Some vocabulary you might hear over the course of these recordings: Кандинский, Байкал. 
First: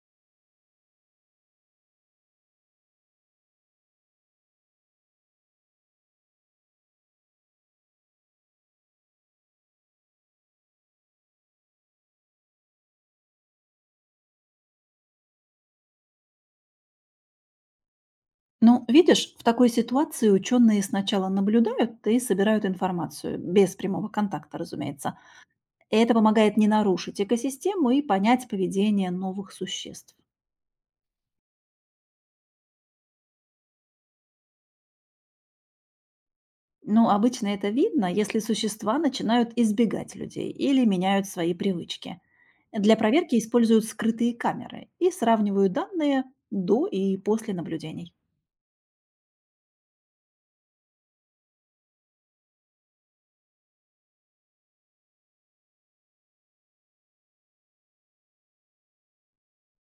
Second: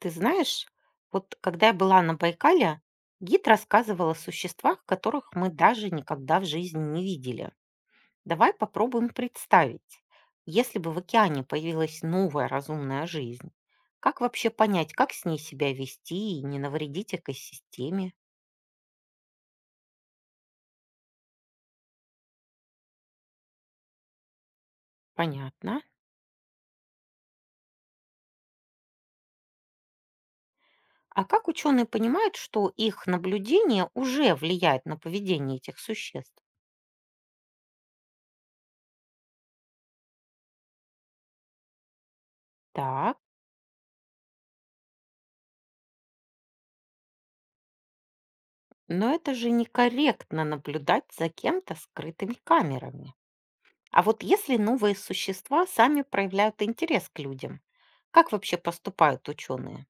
Ты знаешь, вот когда я была на Байкале, гид рассказывал о существах, которых мы даже никогда в жизни не видели. Давай попробуем представить, если бы в океане появилась новая разумная жизнь, как вообще понять, как с ней себя вести и не навредить экосистеме? Ну, видишь, в такой ситуации ученые сначала наблюдают и собирают информацию, без прямого контакта, разумеется. Понятно. Это помогает не нарушить экосистему и понять поведение новых существ. А как ученые понимают, что их наблюдение уже влияет на поведение этих существ? Но обычно это видно, если существа начинают избегать людей или меняют свои привычки. Для Так, проверки используют скрытые камеры и сравнивают данные до и после наблюдений. но это же некорректно наблюдать за кем-то скрытыми камерами. А вот если новые существа сами проявляют интерес к людям, как вообще поступают ученые?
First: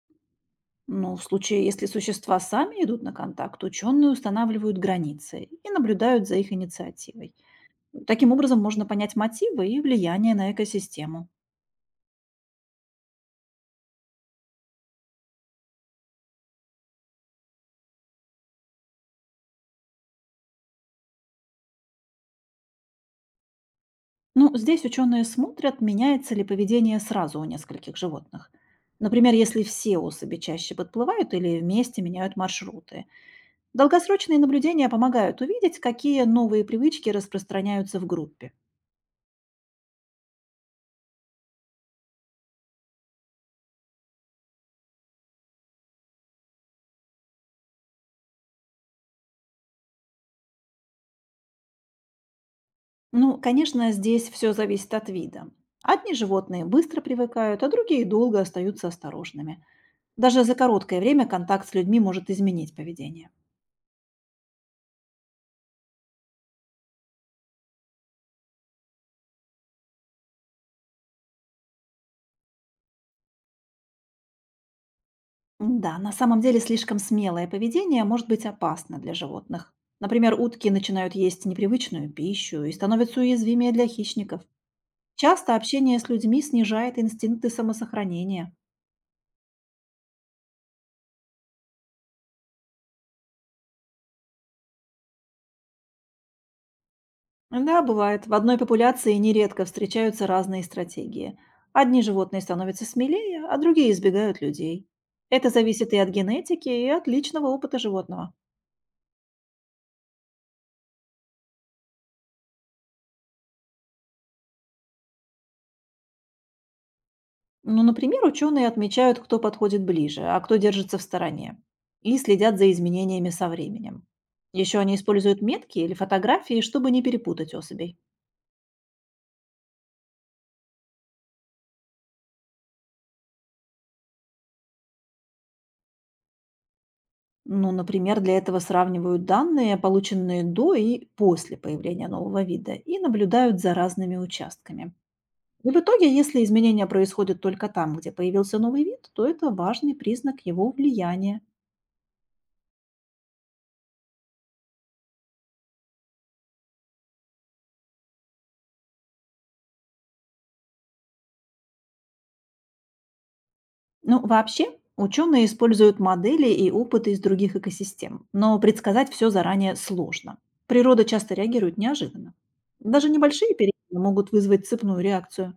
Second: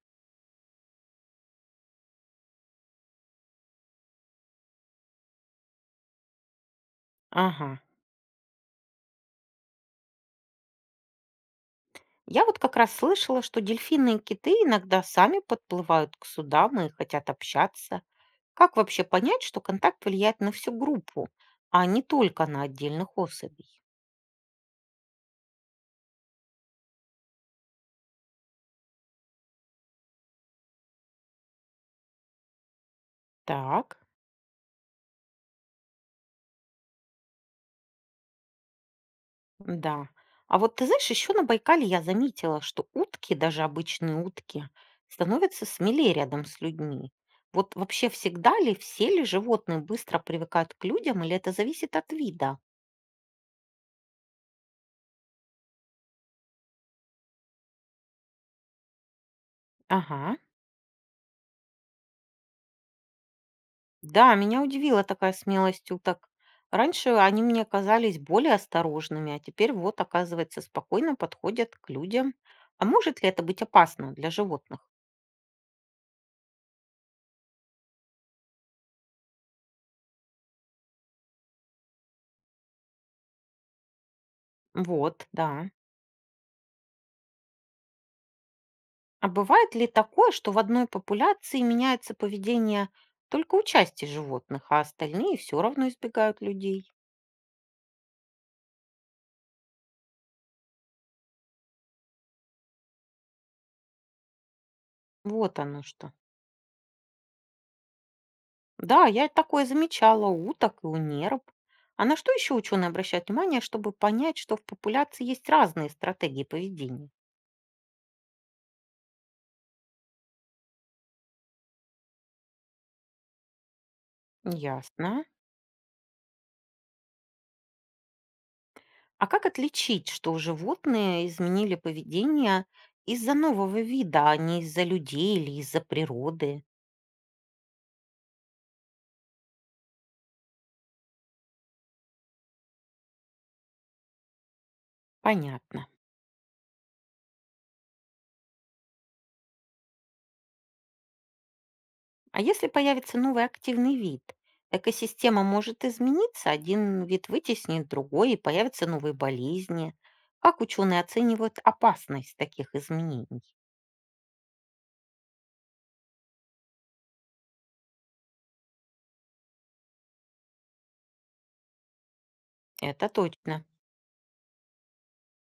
Ну, в случае, если существа сами идут на контакт, ученые устанавливают границы и наблюдают за их инициативой. Ага. Таким образом можно понять мотивы и влияние на экосистему. Я вот как раз слышала, что дельфины и киты иногда сами подплывают к судам и хотят общаться. Как вообще понять, что контакт влияет на всю группу, а не только на отдельных особей? Ну, здесь ученые смотрят, меняется ли поведение сразу у нескольких животных. Например, если все особи чаще подплывают или вместе меняют маршруты. Так. Долгосрочные наблюдения помогают увидеть, какие новые привычки распространяются в группе. Да. А вот ты знаешь, еще на Байкале я заметила, что утки, даже обычные утки, становятся смелее рядом с людьми. Вот вообще всегда ли, все ли животные быстро привыкают к людям, или это зависит от вида? Ну, конечно, здесь все зависит от вида. Одни животные быстро привыкают, а другие долго остаются осторожными. Ага. Даже за короткое время контакт с людьми может изменить поведение. Да, меня удивила такая смелость уток. Раньше они мне казались более осторожными, а теперь вот, оказывается, спокойно подходят к людям. А может ли это быть опасно для животных? Да, на самом деле слишком смелое поведение может быть опасно для животных. Например, утки начинают есть непривычную пищу и становятся уязвимее для хищников. Вот, Часто да. общение с людьми снижает инстинкты самосохранения. А бывает ли такое, что в одной популяции меняется поведение только у части животных, а остальные все равно избегают людей? Да, бывает, в одной популяции нередко встречаются разные стратегии. Одни животные становятся смелее, а другие избегают людей. Это Вот оно зависит и от что. генетики, и от личного опыта животного. Да, я такое замечала у уток и у нерв. А на что еще ученые обращают внимание, чтобы понять, что в популяции есть разные стратегии поведения? Ну, например, ученые отмечают, кто подходит ближе, а кто держится в стороне, и следят за изменениями со временем. Еще они Ясно. используют метки или фотографии, чтобы не перепутать особей. А как отличить, что животные изменили поведение из-за нового вида, а не из-за людей или из-за природы? Ну, например, для этого сравнивают данные, полученные до и после появления нового вида, и наблюдают за разными участками. И в Понятно. итоге, если изменения происходят только там, где появился новый вид, то это важный признак его влияния. А если появится новый активный вид, экосистема может измениться, один вид вытеснит другой, и появятся новые болезни. Как ученые оценивают опасность таких изменений? Ну, вообще, ученые используют модели и опыты из других экосистем, но предсказать все заранее сложно. Природа часто реагирует неожиданно. Это Даже небольшие точно. перемены могут вызвать цепную реакцию.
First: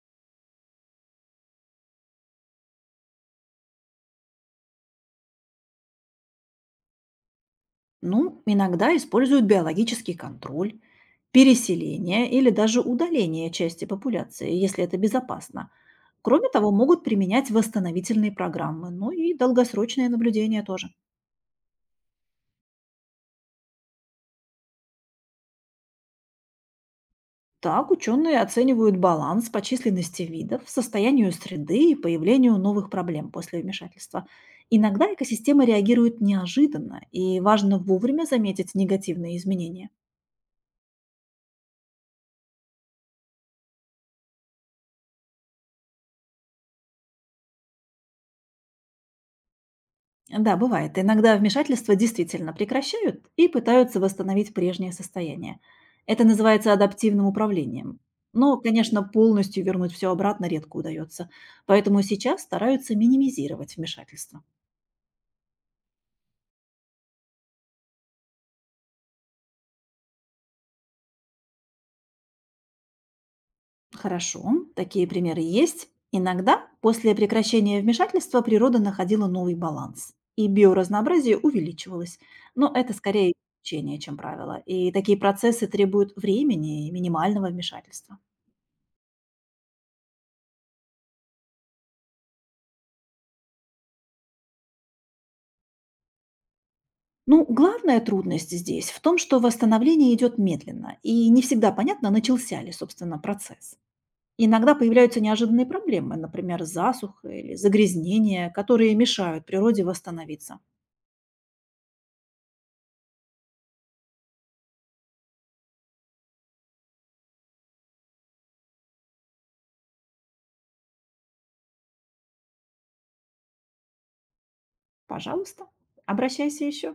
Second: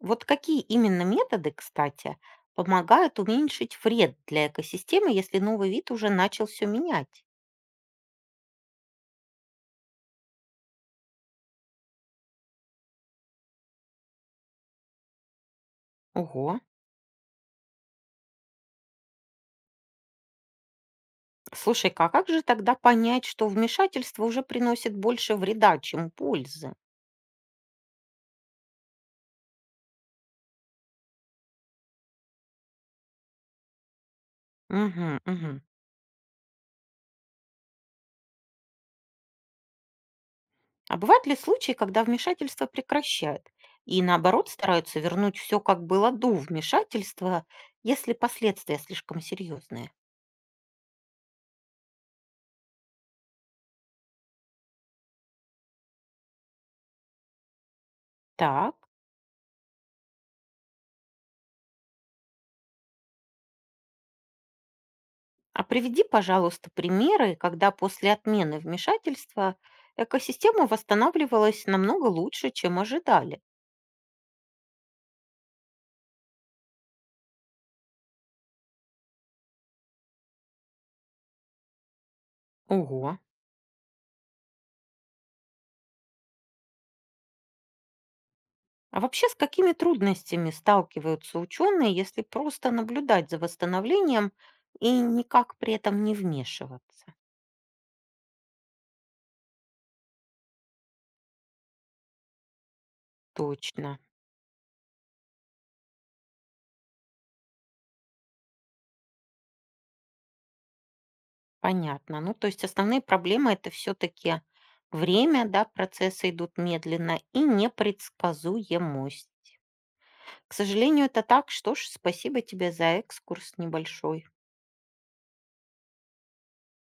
Вот какие именно методы, кстати, помогают уменьшить вред для экосистемы, если новый вид уже начал все менять? Ну, иногда используют биологический контроль, переселение или даже удаление части популяции, если это безопасно. Кроме Ого. того, могут применять восстановительные программы, ну и долгосрочное наблюдение тоже. Слушай-ка, а как же тогда понять, что вмешательство уже приносит больше вреда, чем пользы? Так, ученые оценивают баланс по численности видов, состоянию среды и появлению новых проблем после вмешательства. Угу, Иногда угу. экосистемы реагируют неожиданно, и важно вовремя заметить негативные изменения. А бывают ли случаи, когда вмешательство прекращают и, наоборот, стараются вернуть все, как было до вмешательства, если последствия слишком серьезные? Да, бывает. Иногда вмешательства действительно прекращают и пытаются восстановить прежнее состояние. Это называется адаптивным управлением. Но, Так, конечно, полностью вернуть все обратно редко удается, поэтому сейчас стараются минимизировать вмешательство. а приведи, пожалуйста, примеры, когда после отмены вмешательства экосистема восстанавливалась намного лучше, чем ожидали. Хорошо, такие примеры есть. Иногда после прекращения вмешательства природа находила новый баланс, и биоразнообразие увеличивалось. Но это Ого. скорее исключение, чем правило. И такие процессы требуют времени и минимального вмешательства. А вообще с какими трудностями сталкиваются ученые, если просто наблюдать за восстановлением и никак при этом не вмешиваться? Ну, главная трудность здесь в том, что восстановление идет медленно, и не всегда понятно, начался ли, собственно, процесс. Точно. Иногда появляются неожиданные проблемы, например, засуха или загрязнения, которые мешают природе восстановиться. Понятно. Ну, то есть основные проблемы это все-таки время, да, процессы идут медленно и непредсказуемость. К сожалению, это так. Что ж, спасибо тебе за экскурс небольшой. Пожалуйста, обращайся еще.